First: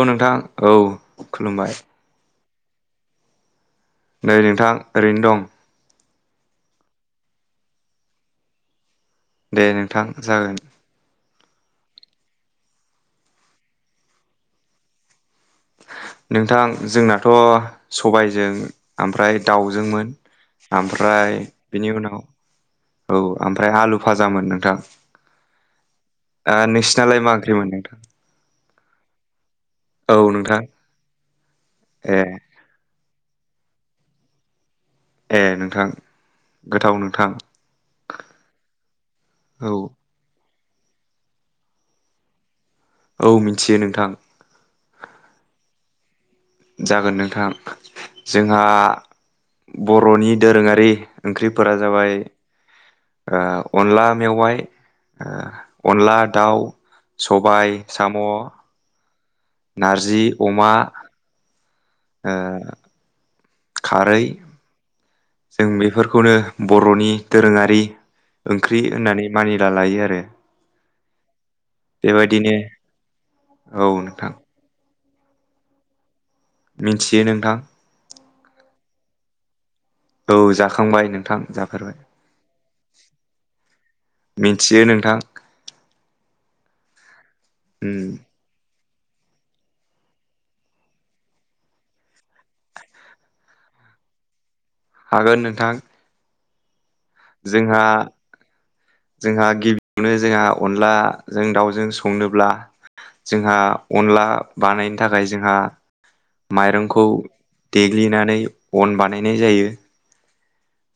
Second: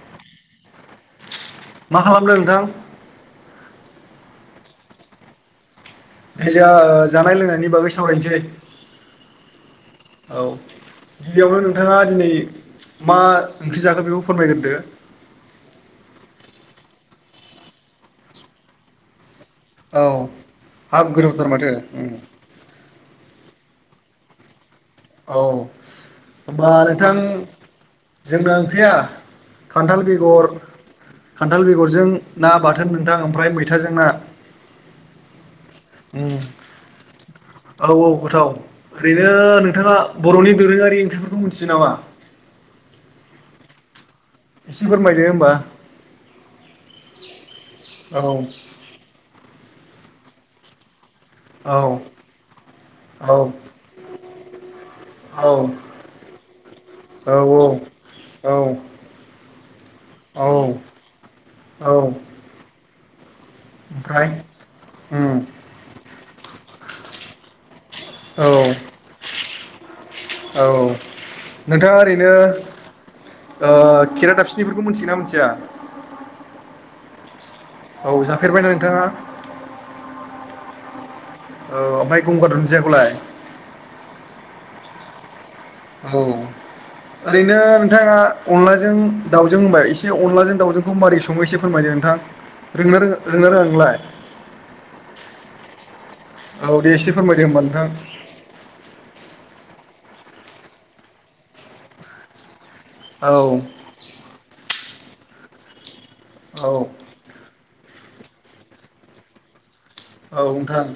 औ नोंथां औ खुलुमबाय मा खालामदों नोंथां? नै नोंथां ओरैनो दं। [unintelligible] जानाय लोंनायनि बागै सावरायसै दे नोंथां [inaudible] औ जागोन गिबियावनो नों नोंथाङा दिनै मा ओंख्रि जागोन बेखौ फोरमायग्रोदो नोंथां जोंनाथ' सबायजों ओमफ्राय औ दाउजोंमोन हाब ओमफ्राय गोथावथार माथो बेनि उम उनाव औ ओमफ्राय आलु फाजामोन नोंथां। औ ओ होनबा नोंसिनालाय नोंथां मा ओंख्रिमोन नोंथां जोंना [unintelligible] खान्थाल औ बेगर नोंथां खान्थाल बेगरजों ए ना बाथोन नोंथां ओमफ्राय मै थाजों ना। ए नों। ओं औ औ गोथाव ओरैनो औ नोंथाङा बर'नि दोरोङारि ओंख्रिफोरखौ मिनथियो नामा? औ मिथियो नोंथां। एसे फोरमायदो होमबा। जागोन नोंथां औ जोंहा बर'नि दोरोङारि ओंख्रिफोरा औ जाबाय ओ अनला मेवाइ। ओ औ औ अनला दाउ औ सबाय साम'। औ नारजि औ अमा। औ ओ। खारै ओमफ्राय? जों बेफोरखौनो बर'नि दोरोङारि औ ओंख्रि होननानै मानिना लायो आरो। नोंथाङा ओरैनो बेबायदिनो ओ औ नोंथां खेरादाफिनिफोरखौ मिथिगोना मिथिया? मिथियो नोंथां। औ जाफेरबायना नोंथाङा? औ जाखांबाय नों। औ ओमफ्राय गंगार दुनदियाखौलाय? मिथियो नोंथां। औ ओरैनो उम नोंथाङा अनला जों दावजों होनबा एसे अनलाजों दावउजोंखौ मारै सङो एसे फोरमायदो नोंथां। रोंनो रोङा रोंङोनो ना रोङा नोंलाय? हागोन नोंथां। औ देसे जोंहा जोंहा गिबि बेयावनो जोंहा अनलाजों दाउजों संनोब्ला जोंहा औ अनला बानायनो थाखाय जोंहा औ माइरंखौ देग्लिनानै अन बानायनाय जायो। औ नोंथां।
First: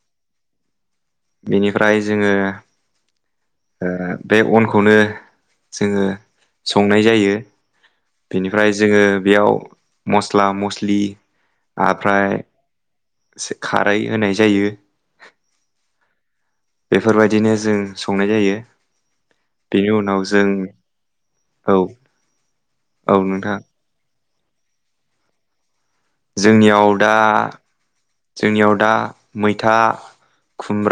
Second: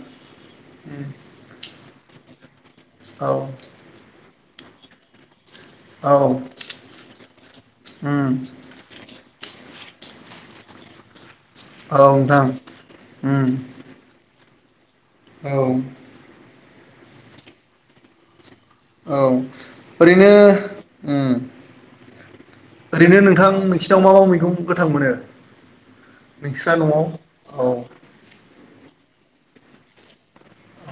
बेनिफ्राय जोङो औ। ओ बे अनखौनो जोङो औ संनाय जायो बेनिफ्राय जोङो बेयाव मस्ला मस्लि औ आफ्राय नोंथां। सो खारै होनाय जायो। औ। बेफोरबायदिनो जों संनाय जायो। औ बेनि उनाव ओरैनो जों ओं औ ओरैनो नोंथां नोंसिनाव मा मा मैगं गोथां मोनो? नोंस्रा जोंनियाव न'आव दा औ। जोंनियाव दा मैथा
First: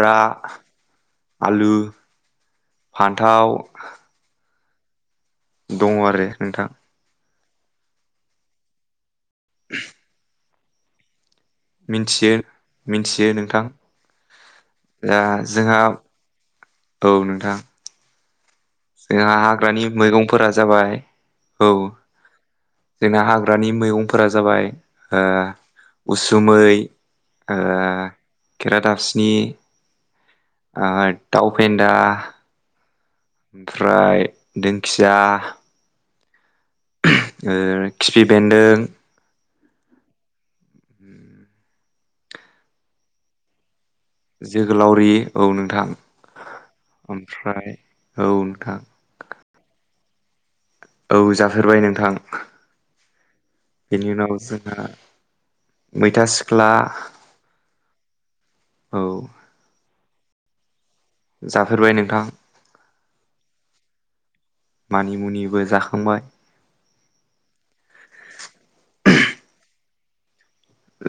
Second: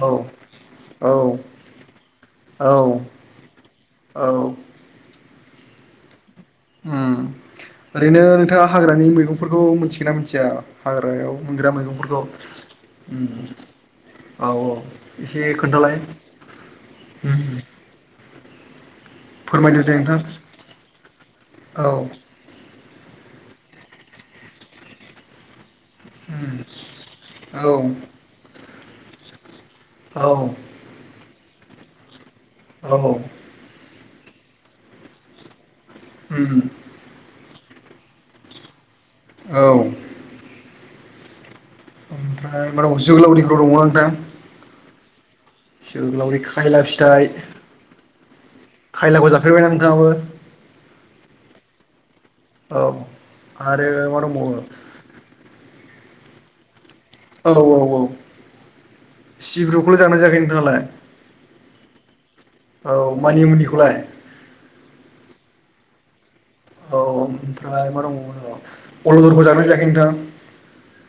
औ औ आलु फान्थाव औ औ। दङ आरो। नोंथां ओं ओरैनो नोंथाङा हाग्रानि मैगंफोरखौ मिथिगोना मिथिया हाग्रायाव मोनग्रा मैगंफोरखौ मिथियो मिथियो उम। नोंथां औ दा औ एसे जोंहा खोन्थालाय। औ उम नोंथां। जोंहा हाग्रानि फोरमायदो दे नोंथां मैगंफोरा जाबाय औ। जोंना हाग्रानि मैगंफोरा जाबाय ओ उम उसुमै ओ औ खेरादाबसिनि। औ। दाव फेन्दा। औ ओमफ्राय दिंखिया। उम। ओ खिफिबेन्दों। औ। ओमफ्राय मा दंबावो जोगोलावरिफोर दङना नों जोग्लावरि। जोग्लावरि, खायला फिथाइ ओमफ्राय औ नोंथां खायलाखौ जाफेरबायना नोंथाङाबो? औ जाफेरबाय नोंथां। ओ आरो बेनि मा उनाव दंबावो? जोंहा मैथा सिख्ला। औ औ औ औ सिब्रुखौलाय जागोनना जायाखै नोंथाङालाय? जाफेरबाय नोंथां औ मानि मुनिखौलाय ।मानिमुनि। [unintelligible] जाखांबाय। औ ओमफ्राय मा दंबावोमोन? अलदरखौ जागोना जायाखै नोंथां?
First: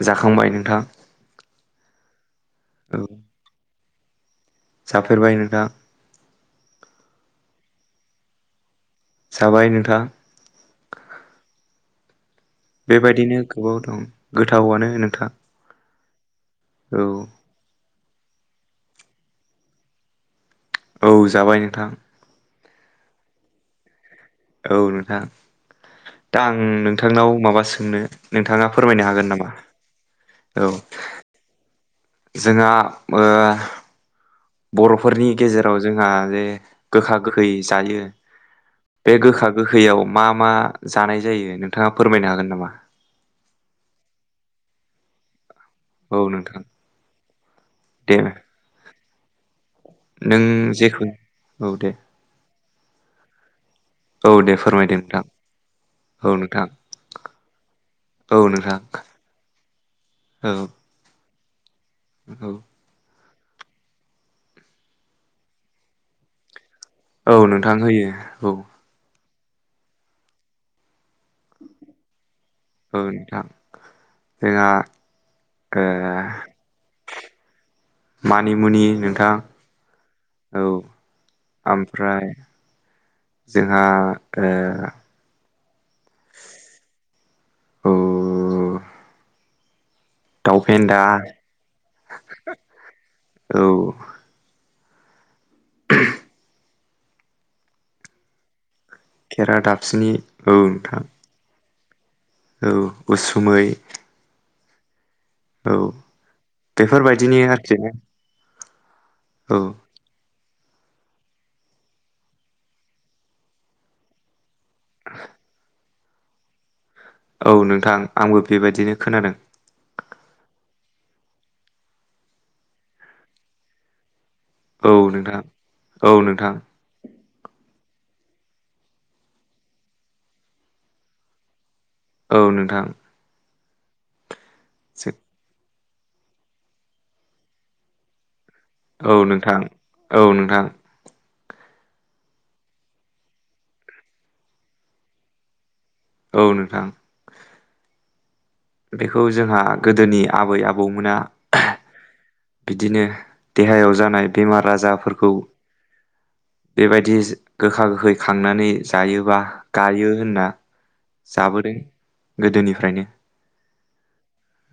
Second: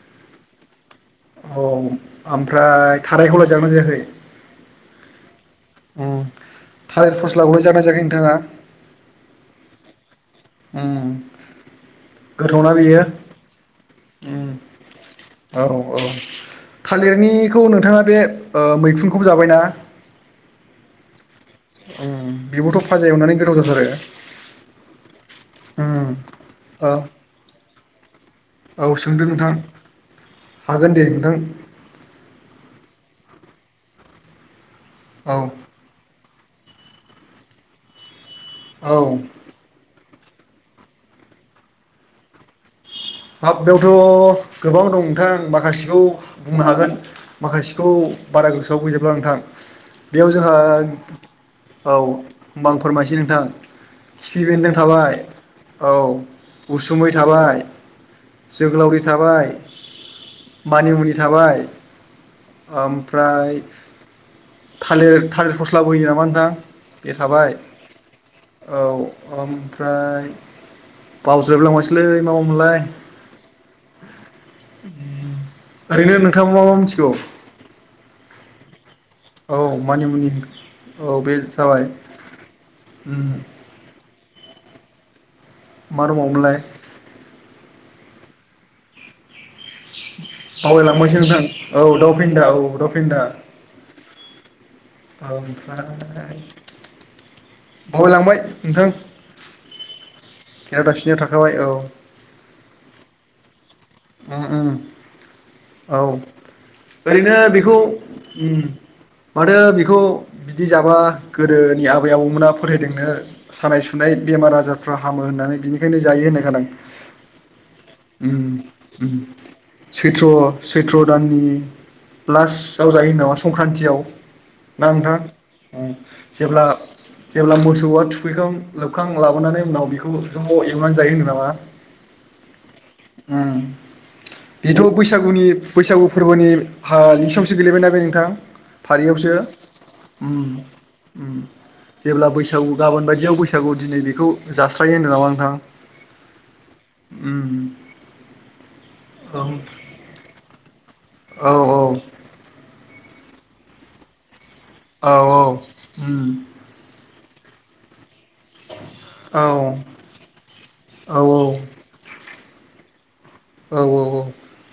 जाखांबाय नोंथां। औ औ ओमफ्राय थारायखौलाय जागोना जायाखै? [unintelligible] नोंथां। थालेर फ'स्लाखौलाय जादोंना जायाखै नोंथाङा? जाबाय नोंथां। ओ बेबायदिनो गोबां दं गोथावआनो नोंथां। ओ औ थालिरनिखौ नोंथाङा बे ओ मैखुनखौबो जाबायना? औ जाबाय नोंथां। उम बेबोथ' फाजा एवनानै गोथाव जाथारो। औ नोंथां उम दा आं औ नोंथांनाव माबा सोंनो। नोंथाङा औ फोरमायनो सोंदो हागोन नामा नोंथां औ। हागोन दे नोंथां जोंहा ओ बर'फोरनि औ गेजेराव जोंहा बे गोखा-गोखै जायो औ बे गोखा-गोखैआव मा-मा जानाय जायो नोंथाङा फोरमायनो हागोन नामा? हाब बेयावथ' गोबाव दं नोंथां [unintelligible] माखासेखौ औ नोंथां बुंनो हागोन माखासेखौ दे बारा गोसोआव गैजोबला नोंथां। बेयाव नों जोंहा जेखौ औ होमबा आं फोरमायसै नोंथां। औ खिफि दे बेन्दों फोरमायदो थाबाय नोंथां औ उसुमै थाबाय। औ जोग्लावरि नोंथां थाबाय औ औ मानिमुनि थाबाय ओम ओमफ्राय थालिर -थालिर फ'स्लाबो होयो नामा नोंथां? बे औ थाबाय नोंथां होयो औ। ओमफ्राय बावजोबलायलांबायस्लै मा- मा मोनलाय? ओइ नोंथां। जोङा ओ ओरैनो नोंथाङा मा मा मिथिगौ मानिमुनि नोंथां, औ मानिमुनि औ बे जाबाय ओमफ्राय उम जोंहा ओ मा दंबावोमोनलाय? [unintelligible] दाउ बावलाय फेन्दा लांबायसो नोंथां औ दावफेनदा औ दावफेनदा। औ बावलांबाय नोंथां खेरा दाबसिनि औ खेरा नोंथां दाफसिनिया थाखाबाय औ औ उसुमै उम औ ओरैनो बेफोरबायदिनि आरोखि बेखौ ना माथो औ बेखौ बिदि जाबा गोदोनि आबै आबौमोना फोथायदोंनो सानाय सुनाय बेमार आजार फ्रा हामो होननानै बिनिखायनो जायो होननाय खोना औ नोंथां आंबो बेबायदिनो खोनादों सैत्र' सैथ्र' दाननि लास्टाव जायो होनदोंना संक्रान्तियाव ना नोंथां औ नोंथां जेब्ला जेब्ला मोसौआ थुखैखां लोबखां लाबोनानै उनाव बेखौ ज' एवनानै जायो होनदों नामा? औ नोंथां उम बेथ' बैसागुनि बैसागु फोरबोनि हा [unintelligible] सायावसो गोलैबायना बे नोंथां औ फारियावसो नोंथां औ उम नोंथां उम जेब्ला बैसागु गाबोन बायदियाव बैसागु दिनै बेखौ जास्रायो होनदों नामा नोंथां औ नोंथां उम बेखौ जोंहा गोदोनि आबै आबौ औ औ बिदिनो देहायाव जानाय बेमार औ आजारफोरखौ उम बेबायदि गोखा गोखै खांनानै जायोबा औ गायो होनना औ जाबोदों गोदोनिफ्रायनो औ औ औ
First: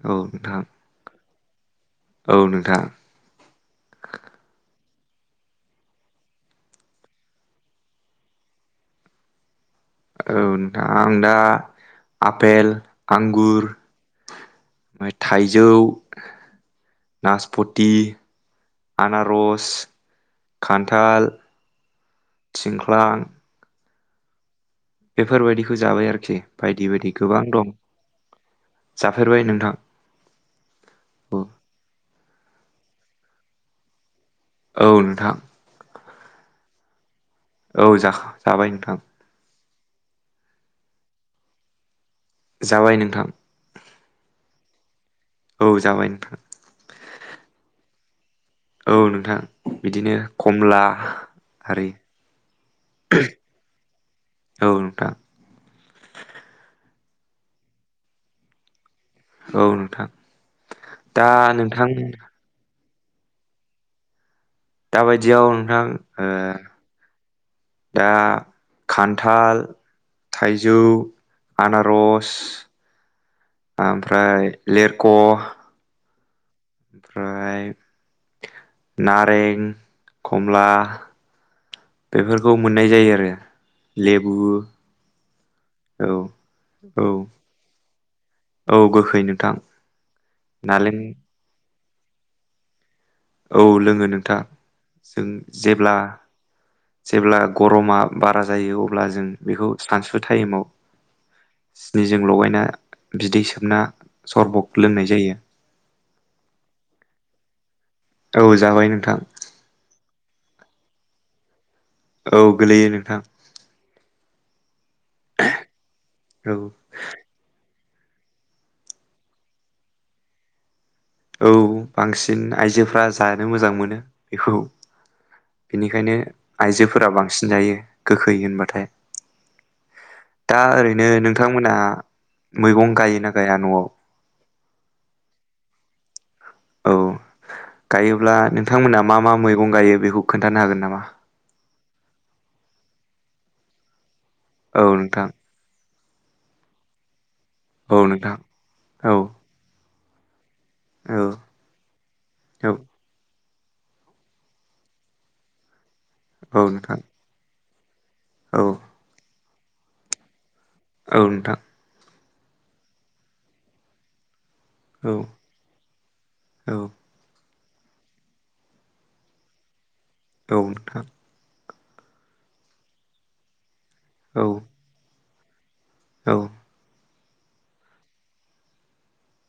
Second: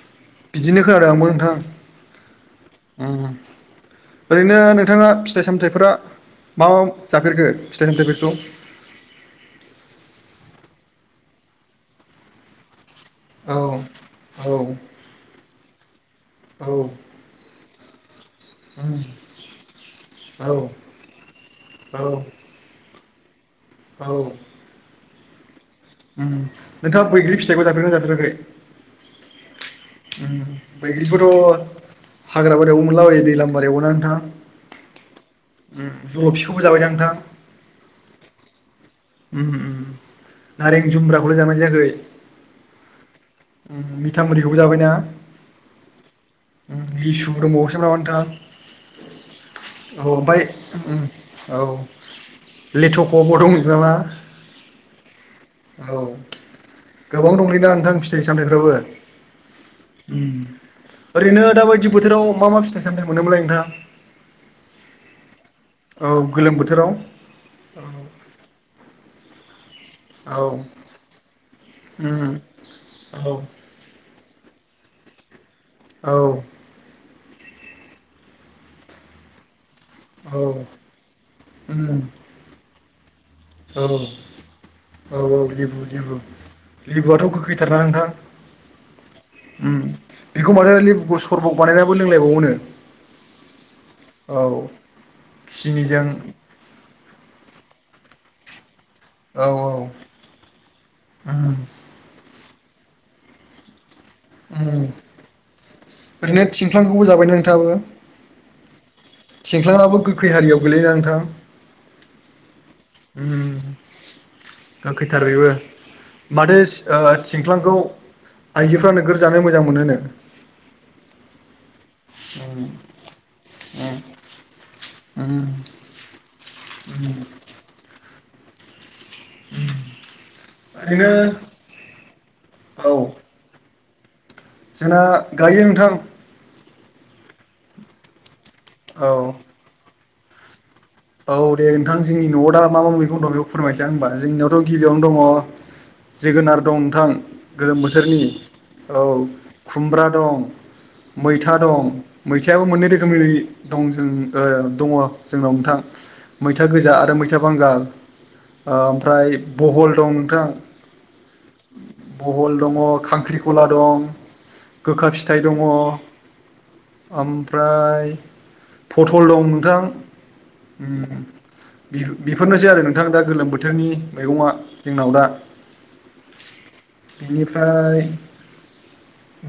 औ नोंथां बिदिनो खोनादों आंबो नोंथां औ नोंथां ओरैनो नों थाङा फिथाइ सामथाइफोरा मा मा जाफेरखो फिथाइ सामथाइफोरखौ? [inaudible] औ नोंथां आं दा आफेल आंगुर औ औ उम थाइ जौ नासपथि आनारस औ खान्थाल थिंख ख्लां औ बेफोरबायदि खौ जाबाय उम आरोखि बायदि बायदि नोंथाङा बैग्रि गोबां फिथाइखौ दं जाफेरगोना जाफेराखै जाफेरबाय नोंथां औ बैग्रिखौथ' हाग्रा बारियावबो मोनलाबायो दै [unintelligible] बारियाव ना नोंथां औ नोंथां उम जल'फिखौबो जाबायदा नोंथां औ जाख जाबाय नोंथां उम उम नारें जुमब्राखौलाय जाबायना जायाखै? जाबाय नोंथां मिथामुरिखौबो जाबायना औ जाबाय नोंथां लिसु दंबावोसोमोन ना मा नोंथां नोंथां औ बिदिनो ओमफाय खमला उम औ आरि लेथ'खबो दं होनदों नामा औ नोंथां औ गोबां दंलैदा नोंथां फिथाइ सामथाइफ्राबो औ नोंथां दा ओरैनो नोंथां दाबायदि बोथोराव मा मा फिथा [unintelligible] मोनोमोनलाय नोंथा दाबायदियाव नोंथां ओ बोथोराव दा खान्थाल औ थाइजौ आनारस उम औ ओमफ्राय लेरख' औ। ओमफ्राय नारें खमला उम बेफोरखौ मोननाय जायो आरो औ लेबु औ औ लिबु औ लिबु, औ लिबुआथ' गोखैथारना नोंथां? औ गोखै नोंथां उम बेखौ माथो नालें लेबुखौ सरबग बानायनानैबो लोंलायबावोन। औ लोङो नोंथां जों जेब्ला सिनिजों जेब्ला गरमा बारा जायो अब्ला जों औ बेखौ औ सानसु टाइमाव उम सिनिजों लगायना बिदै सोबना सरबक उम लोंनाय जायो ओरैनो थिंख्लांखौबो जाबाय नोंथाङाबो? औ जाबाय नोंथां। थिंख्लाङाबो गोखै हारियाव गोलैयोना नोंथां? औ गोलैयो नोंथां। उम गोखैथार बेबो औ माथो थिंख्लांखौ आइजोफ्रा नोगोर जानो मोजां मोनो नो। औ बांसिन आइजोफ्रा जानो मोजां मोनो बेखौ। बेनिखायनो आइजोफोरा बांसिन जायो गोखै होनबाथाय। दा ओरैनो नोंथांमोनहा औ मैगं गायोना गाया न'आव? जोंना गायो नोंथां। औ गायोब्ला नोंथांमोना औ मा मा मैगं गायो बेखौ खोन्थानो हागोन नामा? औ दे नोंथां जोंनि न'आव दा मा मा मैगं दं बेखौ फोरमायनोसै आं होनबा जोंनियावथ' औ गिबियावनो दङ' नोंथां जोगोनार दं नोंथां गोलोम औ बोथोरनि नोंथां औ खुमब्रा दं औ मैथा दं मैथायाबो औ मोननै रोखोमनि दं जों दङ' जोंनाव नोंथां औ मैथा गोजा नोंथां आरो मैथा बांगाल औ ओमफ्राय बहल दं नोंथां। औ नोंथां। बहल दङ' खांख्रिखला दं गोखा औ फिथाइ दङ' औ ओम फ्राय पटल दं नोंथां नोंथां उम बि-बिफोरनोसै आरो नोंथां दा गोलोम बोथोरनि औ मैगंआ जोंनाव दा। औ। बेनिफ्राय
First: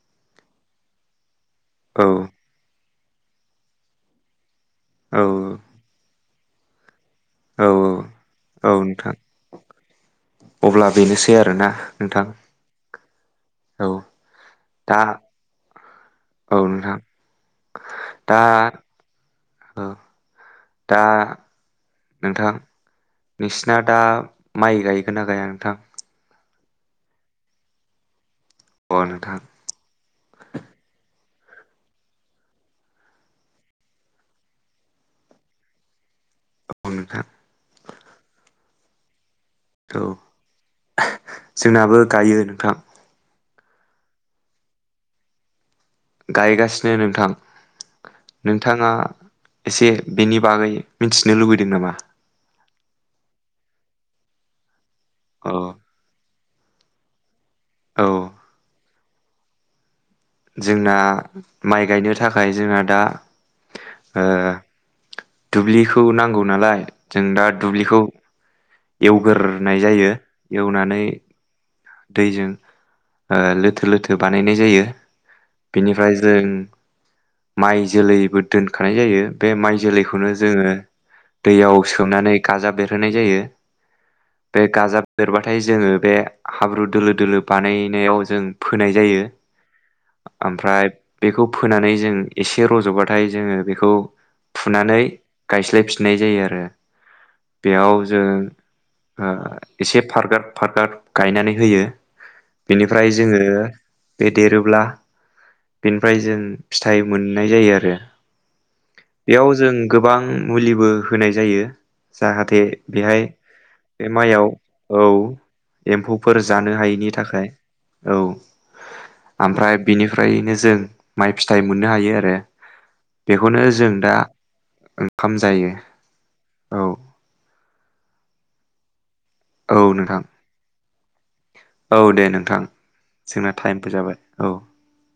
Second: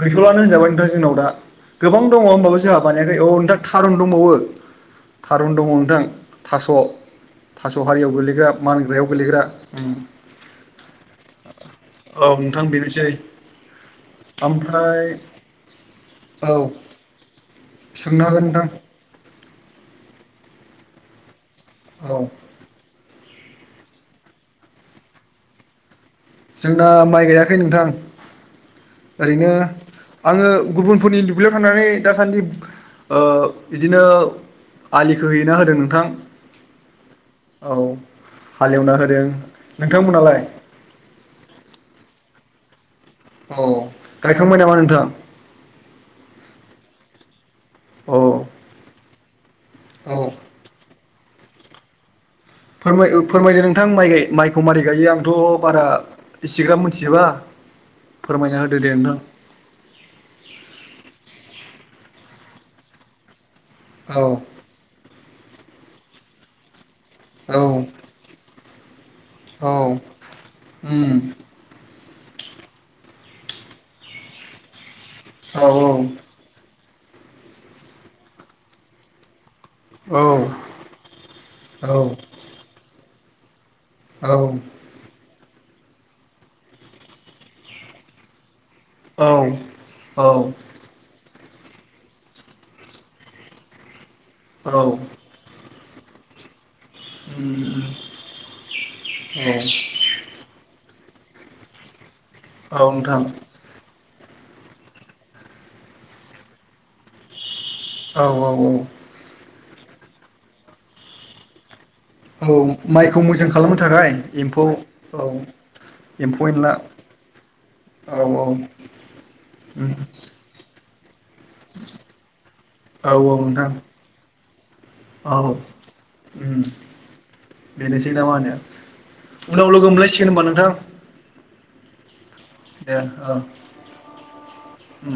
गैथ'लानो होनजाबाय नोंथां जोंनाव दा। गोबां औ दङ' होमबाबो जोंहा बानायाखै औ नोंथा थारुन दंबावो थारुन दङ' नोंथां थास' थास' औ हारियाव गोलैग्रा औ मानग्रायाव नोंथां गोलैग्रा उम। अब्ला बेनोसै आरोना औ नोंथां? बेनोसै औ दा ओमफ्राय औ नोंथां सोंनो दा हागोन नोंथां ओ दा औ नोंथां नोंसिना दा माइ गायगोना गाया नोंथां? जोंना माइ गायाखै नोंथां अ नोंथां ओरैनो आङो गुबुनफोरनि दुब्लियाव थांनानै दासान्दि ओ इदिनो आलि खोहैना होदों नोंथां। औ नोंथां औ हालेवना होदों, औ नोंथां मोनालाय? जोंनाबो गायो नोंथां। औ गायखांबाय नामा नोंथां? गायगासिनो नोंथां, औ नोंथाङा एसे औ बेनि बागै मिथिनो लुबैदों नामा? फोरमाय फोरमायदो नोंथां माइ माइखौ मारै गायो आंथ' औ बारा इसिग्राब मिथिजोबा औ फोरमायना होदो दे नोंथां। जोंना माइ गायनो थाखाय जोंना दा औ ओ दुब्लिखौ नांगौ नालाय। जों दा औ दुब्लिखौ औ एवगोरनाय जायो। एवनानै उम दैजों ओ लोथो लोथो बानायनाय जायो। औ बेनिफ्राय जों माइ जोलैबो दोनखानाय जायो। बे माइ औ जोलैखौनो जोङो दैयाव औ सोमनानै गाजाब बेरहोनाय जायो। औ बे गाजा बेरबाथाय जोङो बे हाब्रु दोलो दोलो बानायनायाव जों फोनाय जायो। औ औ ओमफ्राय बेखौ फोनानै जों एसे रज'बाथाय जोङो बेखौ औ उम फुनानै गायस्लायफिन नाय जायो आरो। बेयाव उम जों ओ औ एसे फारगार फारगार गायनानै होयो। औ बेनिफ्राय नोंथां जोङो बे देरोब्ला बेनिफ्राय जों फिथाइ मोननाय जायो। आरो औ औ औ। बेयाव जों गोबां मुलिबो होनाय जायो। औ जाहाथे माइखौ बेहाय मोजां खालामनो बे थाखाय माइयाव एम्फौ औ। एम्फौफोर एम्फौ एनला जानो हायिनि थाखाय। औ आमफ्राय बिनिफ्रायनो जों जों माइ फिथाइ मोननो हायो आरो औ औ नोंथां बेखौनो जों दा ओंखाम औ जायो औ बेनोसै ना मा होनो? उनाव लोगो मोनलायसिगोन होमबा नोंथां। औ दे नोंथां। दे जोंना टाइमबो जाबाय औ। औ